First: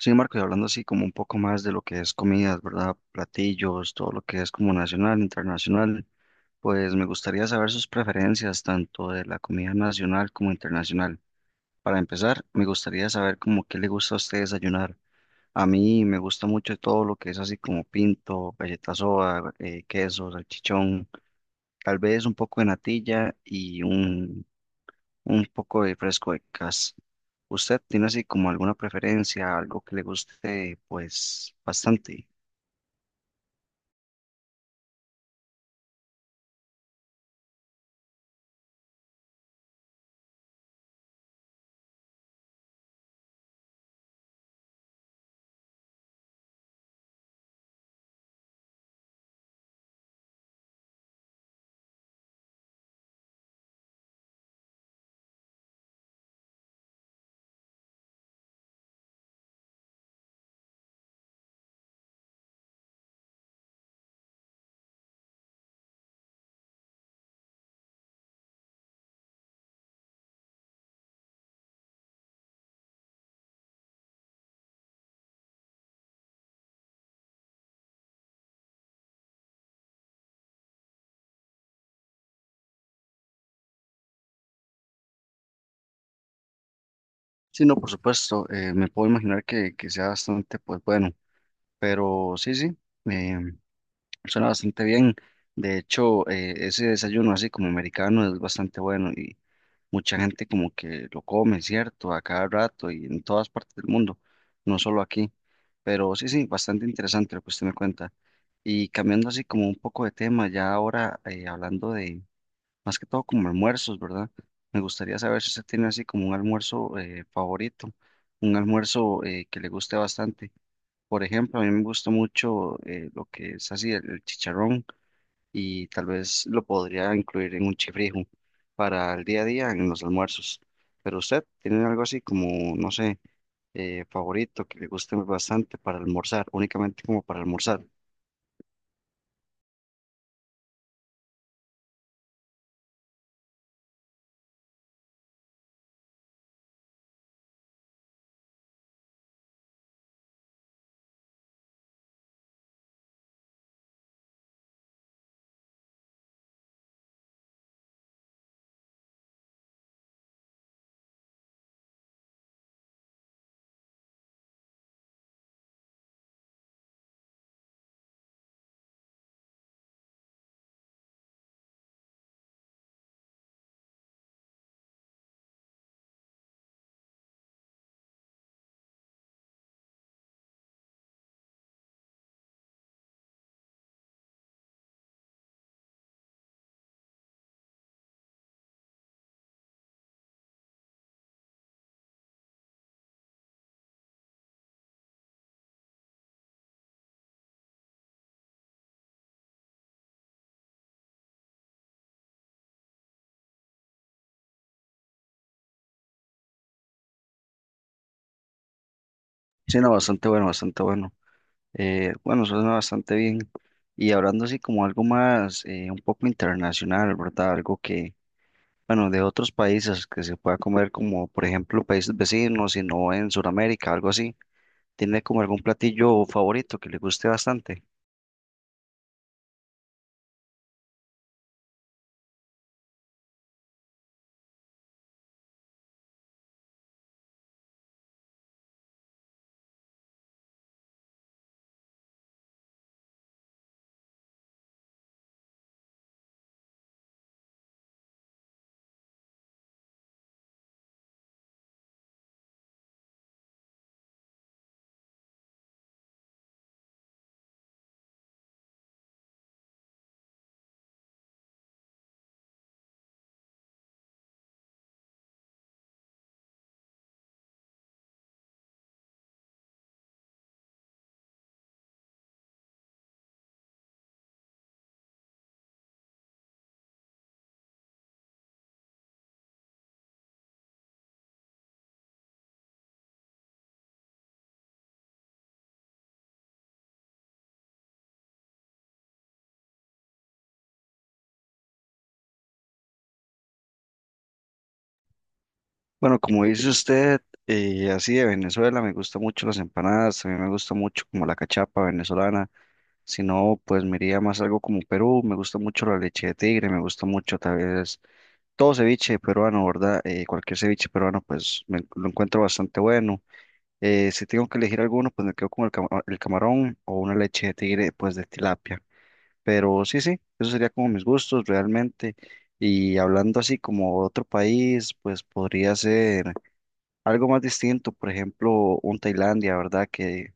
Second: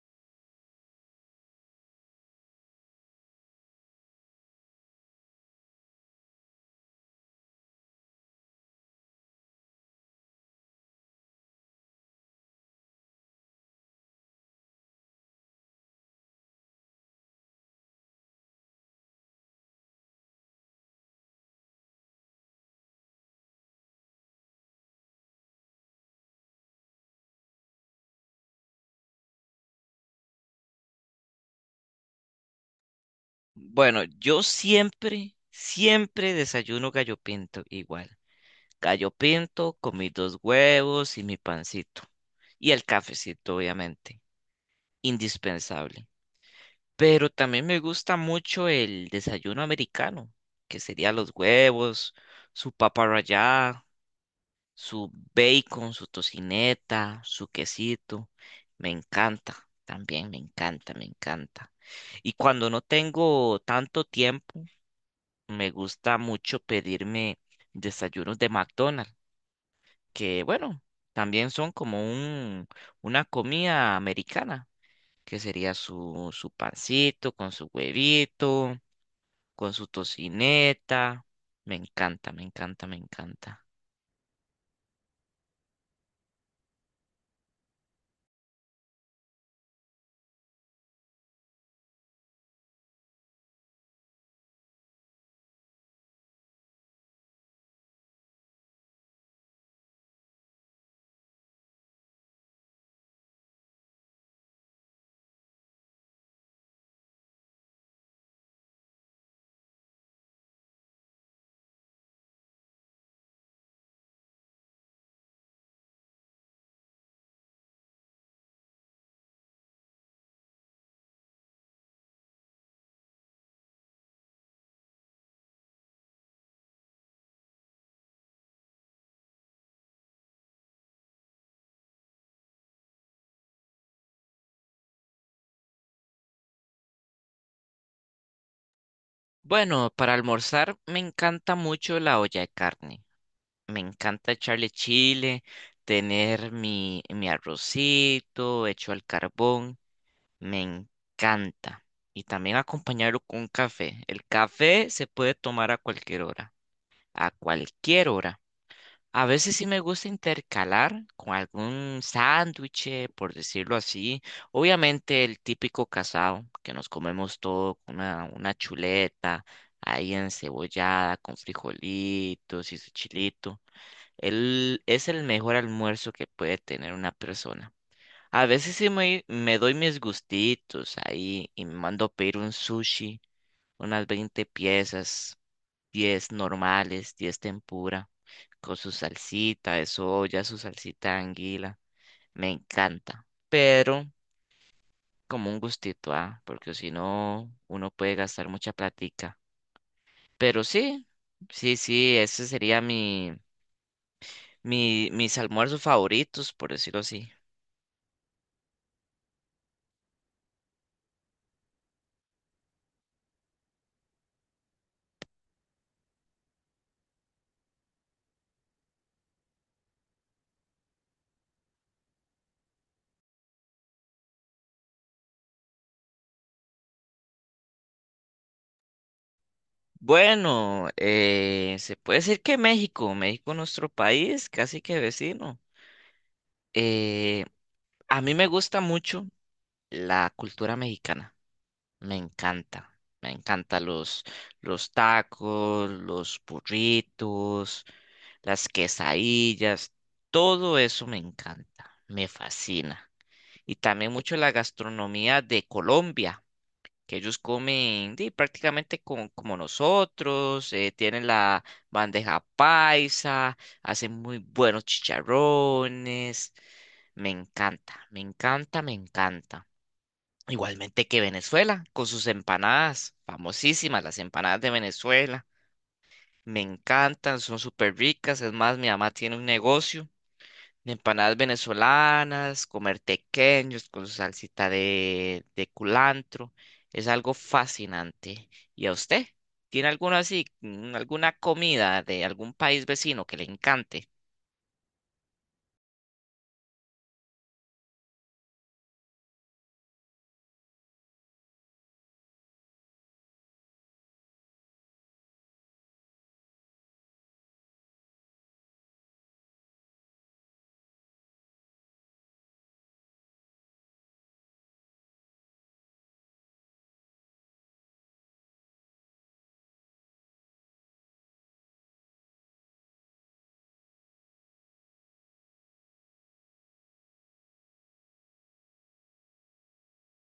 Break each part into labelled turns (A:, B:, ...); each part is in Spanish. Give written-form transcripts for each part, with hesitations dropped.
A: Sí, Marco, y hablando así como un poco más de lo que es comidas, ¿verdad? Platillos, todo lo que es como nacional, internacional, pues me gustaría saber sus preferencias tanto de la comida nacional como internacional. Para empezar, me gustaría saber como qué le gusta a usted desayunar. A mí me gusta mucho todo lo que es así como pinto, galletas soda, queso, salchichón, tal vez un poco de natilla y un poco de fresco de cas. ¿Usted tiene así como alguna preferencia, algo que le guste, pues bastante?
B: Bueno, yo siempre, siempre desayuno gallo pinto igual. Gallo pinto con mis dos huevos y mi pancito. Y el cafecito, obviamente. Indispensable. Pero también me gusta mucho el desayuno americano, que sería los huevos, su papa rallada, su bacon, su tocineta, su quesito. Me encanta, también me encanta, me encanta. Y cuando no tengo tanto tiempo, me gusta mucho pedirme desayunos de McDonald's, que bueno, también son una comida americana, que sería su pancito con su huevito, con su tocineta. Me encanta, me encanta, me encanta.
A: Sí, no, por supuesto, me puedo imaginar que sea bastante, pues bueno, pero sí, sí, eh, suena bastante bien. De hecho, ese desayuno así como americano es bastante bueno y mucha gente como que lo come, ¿cierto? A cada rato y en todas partes del mundo, no solo aquí. Pero sí, sí, bastante interesante lo que usted me cuenta. Y cambiando así como un poco de tema, ya ahora hablando de más que todo como almuerzos, ¿verdad? Me gustaría saber si usted tiene así como un almuerzo favorito, un almuerzo que le guste bastante. Por ejemplo, a mí me gusta mucho lo que es así el chicharrón y tal vez lo podría incluir en un chifrijo para el día a día en los almuerzos. Pero usted tiene algo así como, no sé, favorito que le guste bastante para almorzar, únicamente como para almorzar.
B: Bueno, para almorzar me encanta mucho la olla de carne. Me encanta echarle chile, tener mi arrocito hecho al carbón. Me encanta. Y también acompañarlo con café. El café se puede tomar a cualquier hora, a cualquier hora. A veces sí me gusta intercalar con algún sándwich, por decirlo así. Obviamente el típico casado, que nos comemos todo con una chuleta ahí encebollada, con frijolitos y su chilito. Él es el mejor almuerzo que puede tener una persona. A veces sí me doy mis gustitos ahí y me mando a pedir un sushi, unas 20 piezas, 10 normales, 10 tempura, con su salsita de soya, su salsita de anguila. Me encanta, pero como un gustito, ah, porque si no, uno puede gastar mucha platica. Pero sí, sí, sí, ese sería mis almuerzos favoritos, por decirlo así.
A: Sí, no, bastante bueno, bastante bueno. Bueno, suena bastante bien. Y hablando así como algo más, un poco internacional, ¿verdad? Algo que, bueno, de otros países que se pueda comer como, por ejemplo, países vecinos, sino en Sudamérica, algo así. ¿Tiene como algún platillo favorito que le guste bastante?
B: Bueno, se puede decir que México, México nuestro país, casi que vecino. Eh, a mí me gusta mucho la cultura mexicana, me encanta, me encanta los tacos, los burritos, las quesadillas, todo eso me encanta, me fascina. Y también mucho la gastronomía de Colombia que ellos comen di, prácticamente como nosotros, tienen la bandeja paisa, hacen muy buenos chicharrones, me encanta, me encanta, me encanta. Igualmente que Venezuela, con sus empanadas, famosísimas las empanadas de Venezuela, me encantan, son súper ricas, es más, mi mamá tiene un negocio de empanadas venezolanas, comer tequeños con su salsita de culantro. Es algo fascinante. ¿Y a usted? ¿Tiene alguna así, alguna comida de algún país vecino que le encante?
A: Bueno, como dice usted, así de Venezuela, me gustan mucho las empanadas, también me gusta mucho como la cachapa venezolana. Si no, pues me iría más algo como Perú, me gusta mucho la leche de tigre, me gusta mucho tal vez todo ceviche peruano, ¿verdad? Cualquier ceviche peruano, pues me- lo encuentro bastante bueno. Si tengo que elegir alguno, pues me quedo con el, cama- el camarón o una leche de tigre, pues de tilapia. Pero sí, sí, eso sería como mis gustos realmente. Y hablando así como otro país, pues podría ser algo más distinto, por ejemplo, un Tailandia, ¿verdad?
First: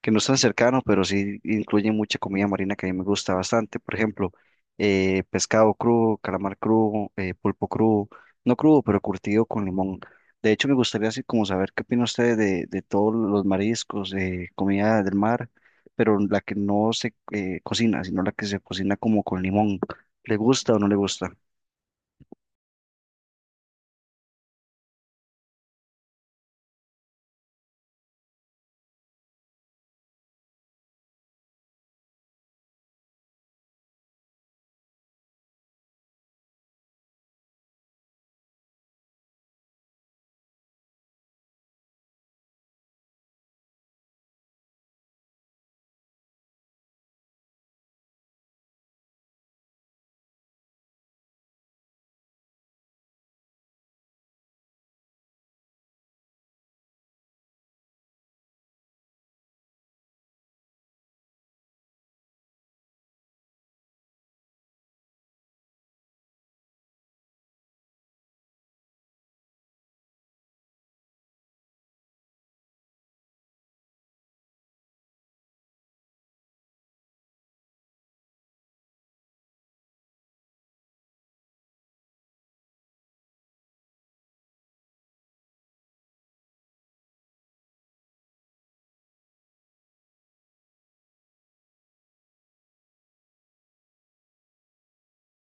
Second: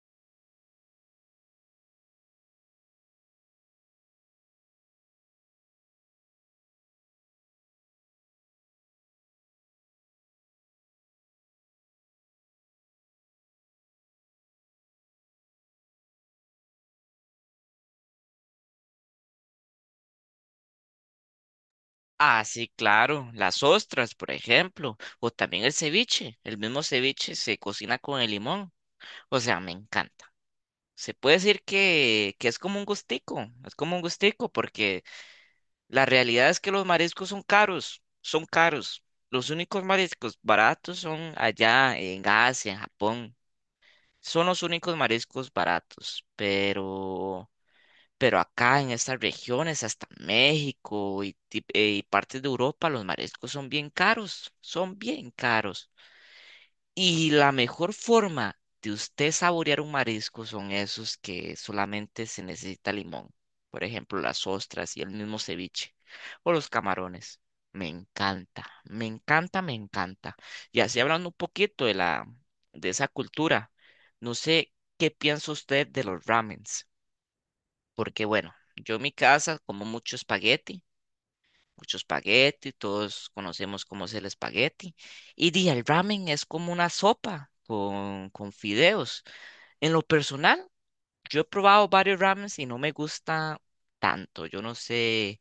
A: Que no es tan cercano, pero sí incluye mucha comida marina que a mí me gusta bastante. Por ejemplo, pescado crudo, calamar crudo, pulpo crudo, no crudo, pero curtido con limón. De hecho, me gustaría así como saber qué opina usted de todos los mariscos, comida del mar, pero la que no se cocina, sino la que se cocina como con limón. ¿Le gusta o no le gusta?
B: Ah, sí, claro, las ostras, por ejemplo, o también el ceviche. El mismo ceviche se cocina con el limón. O sea, me encanta. Se puede decir que es como un gustico, es como un gustico porque la realidad es que los mariscos son caros, son caros. Los únicos mariscos baratos son allá en Asia, en Japón. Son los únicos mariscos baratos, pero acá en estas regiones, hasta México y y partes de Europa, los mariscos son bien caros, son bien caros. Y la mejor forma de usted saborear un marisco son esos que solamente se necesita limón. Por ejemplo, las ostras y el mismo ceviche o los camarones. Me encanta, me encanta, me encanta. Y así hablando un poquito de esa cultura, no sé qué piensa usted de los ramens, porque bueno, yo en mi casa como mucho espagueti, todos conocemos cómo es el espagueti. Y di, el ramen es como una sopa con fideos. En lo personal, yo he probado varios ramens y no me gusta tanto. Yo no sé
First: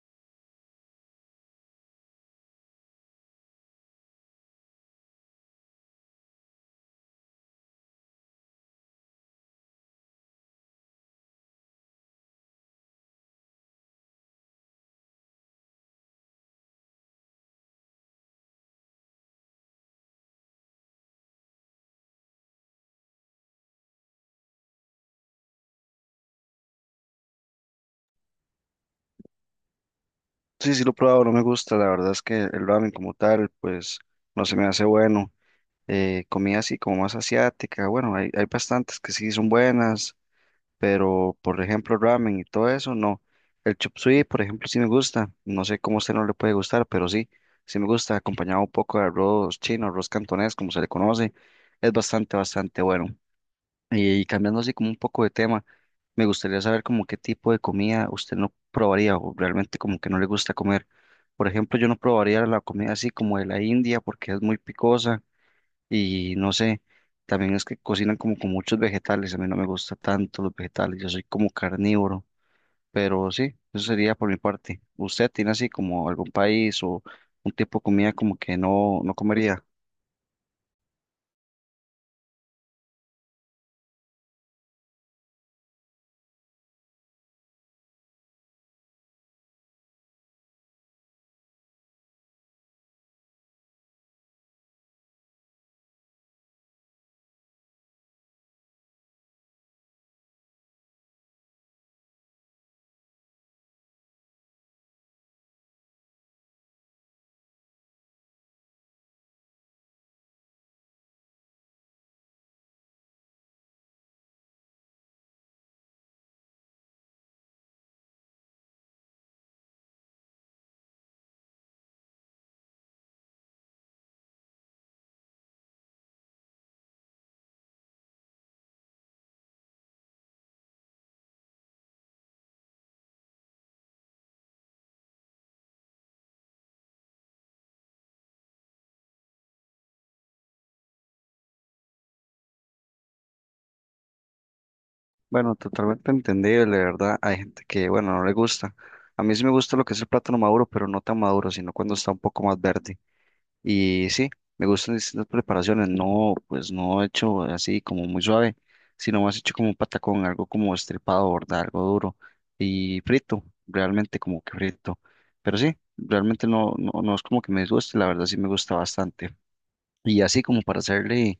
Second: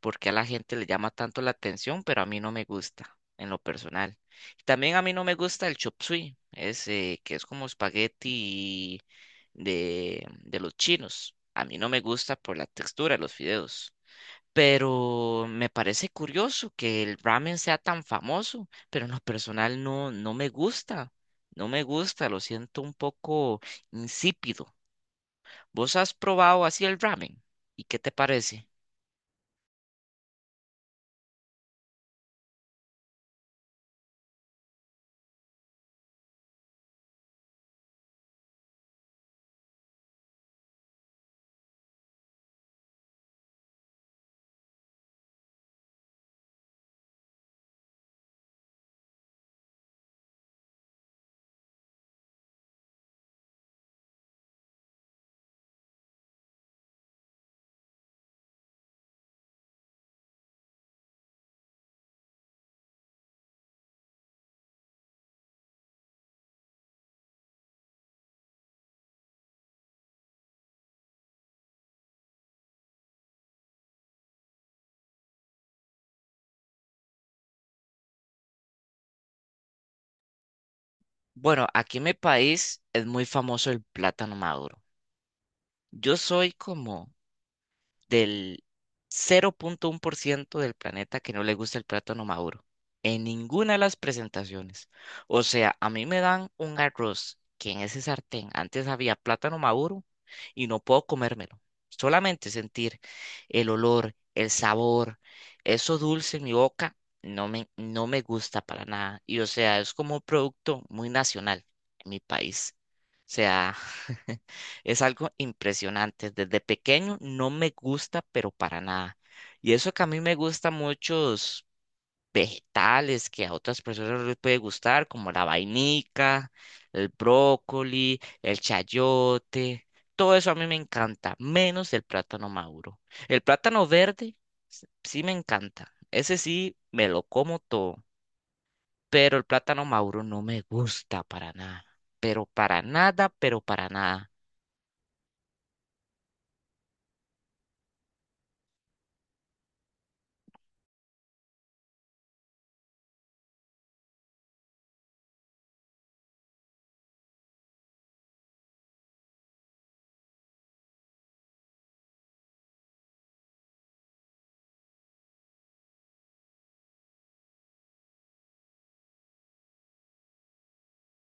B: por qué a la gente le llama tanto la atención, pero a mí no me gusta en lo personal. También a mí no me gusta el chop suey, ese que es como espagueti de los chinos. A mí no me gusta por la textura de los fideos. Pero me parece curioso que el ramen sea tan famoso, pero en lo personal no, no me gusta, no me gusta, lo siento un poco insípido. ¿Vos has probado así el ramen? ¿Y qué te parece?
A: Sí, sí lo he probado, no me gusta. La verdad es que el ramen como tal, pues no se me hace bueno. Eh, comida así como más asiática. Bueno, hay bastantes que sí son buenas, pero por ejemplo ramen y todo eso, no. El chop suey, por ejemplo, sí me gusta. No sé cómo a usted no le puede gustar, pero sí, sí me gusta, acompañado un poco de arroz chino, arroz cantonés, como se le conoce. Es bastante, bastante bueno. Y, cambiando así como un poco de tema, me gustaría saber como qué tipo de comida usted no probaría o realmente como que no le gusta comer. Por ejemplo, yo no probaría la comida así como de la India porque es muy picosa y no sé, también es que cocinan como con muchos vegetales. A mí no me gusta tanto los vegetales. Yo soy como carnívoro. Pero sí, eso sería por mi parte. ¿Usted tiene así como algún país o un tipo de comida como que no comería?
B: Bueno, aquí en mi país es muy famoso el plátano maduro. Yo soy como del 0,1% del planeta que no le gusta el plátano maduro. En ninguna de las presentaciones. O sea, a mí me dan un arroz que en ese sartén antes había plátano maduro y no puedo comérmelo. Solamente sentir el olor, el sabor, eso dulce en mi boca, no me gusta para nada. Y o sea, es como un producto muy nacional en mi país. O sea, es algo impresionante. Desde pequeño no me gusta, pero para nada. Y eso que a mí me gustan muchos vegetales que a otras personas les puede gustar, como la vainica, el brócoli, el chayote. Todo eso a mí me encanta, menos el plátano maduro. El plátano verde sí me encanta. Ese sí me lo como todo. Pero el plátano maduro no me gusta para nada. Pero para nada, pero para nada.
A: Bueno, totalmente entendible, ¿verdad? Hay gente que, bueno, no le gusta. A mí sí me gusta lo que es el plátano maduro, pero no tan maduro, sino cuando está un poco más verde. Y sí, me gustan distintas preparaciones. No, pues no hecho así como muy suave, sino más hecho como un patacón, algo como estripado, ¿verdad? Algo duro y frito, realmente como que frito. Pero sí, realmente no es como que me disguste, la verdad sí me gusta bastante. Y así como para hacerle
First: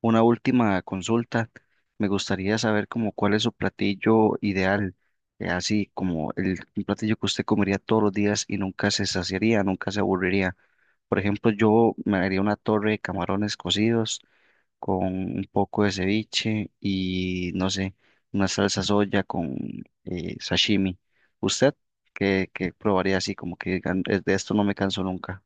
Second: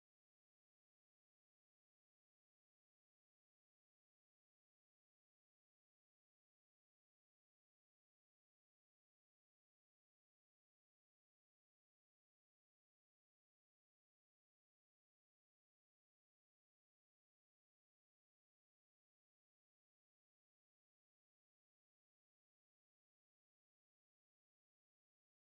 A: una última consulta. Me gustaría saber como cuál es su platillo ideal, así como el un platillo que usted comería todos los días y nunca se saciaría, nunca se aburriría. Por ejemplo, yo me haría una torre de camarones cocidos con un poco de ceviche y no sé, una salsa soya con sashimi. ¿Usted qué probaría así como que digan, "Es de esto no me canso nunca?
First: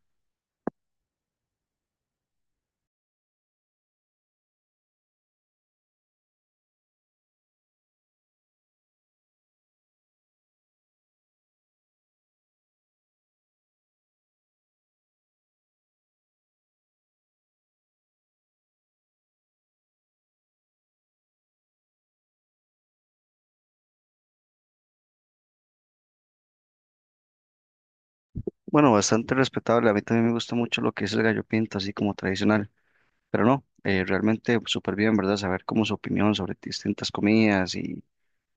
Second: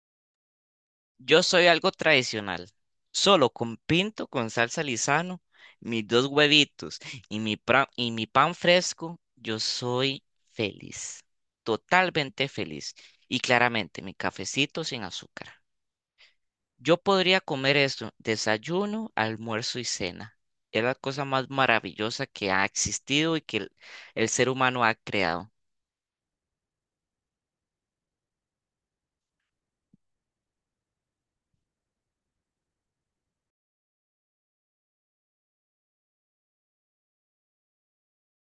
B: Yo soy algo tradicional. Solo con pinto, con salsa Lizano, mis dos huevitos y y mi pan fresco, yo soy feliz. Totalmente feliz. Y claramente, mi cafecito sin azúcar. Yo podría comer esto, desayuno, almuerzo y cena. Es la cosa más maravillosa que ha existido y que el ser humano ha creado.
A: Bueno, bastante respetable. A mí también me gusta mucho lo que es el gallo pinto, así como tradicional. Pero no, realmente súper bien, ¿verdad? Saber cómo su opinión sobre distintas comidas y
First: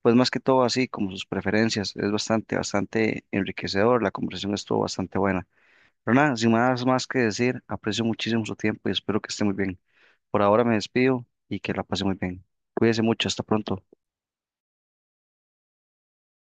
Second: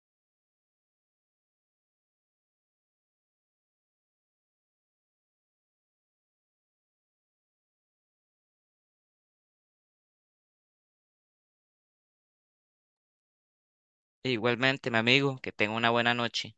A: pues más que todo así, como sus preferencias. Es bastante, bastante enriquecedor, la conversación estuvo bastante buena. Pero nada, sin más, más que decir, aprecio muchísimo su tiempo y espero que esté muy bien. Por ahora me despido y que la pase muy bien. Cuídese mucho, hasta pronto.
B: E igualmente, mi amigo, que tenga una buena noche.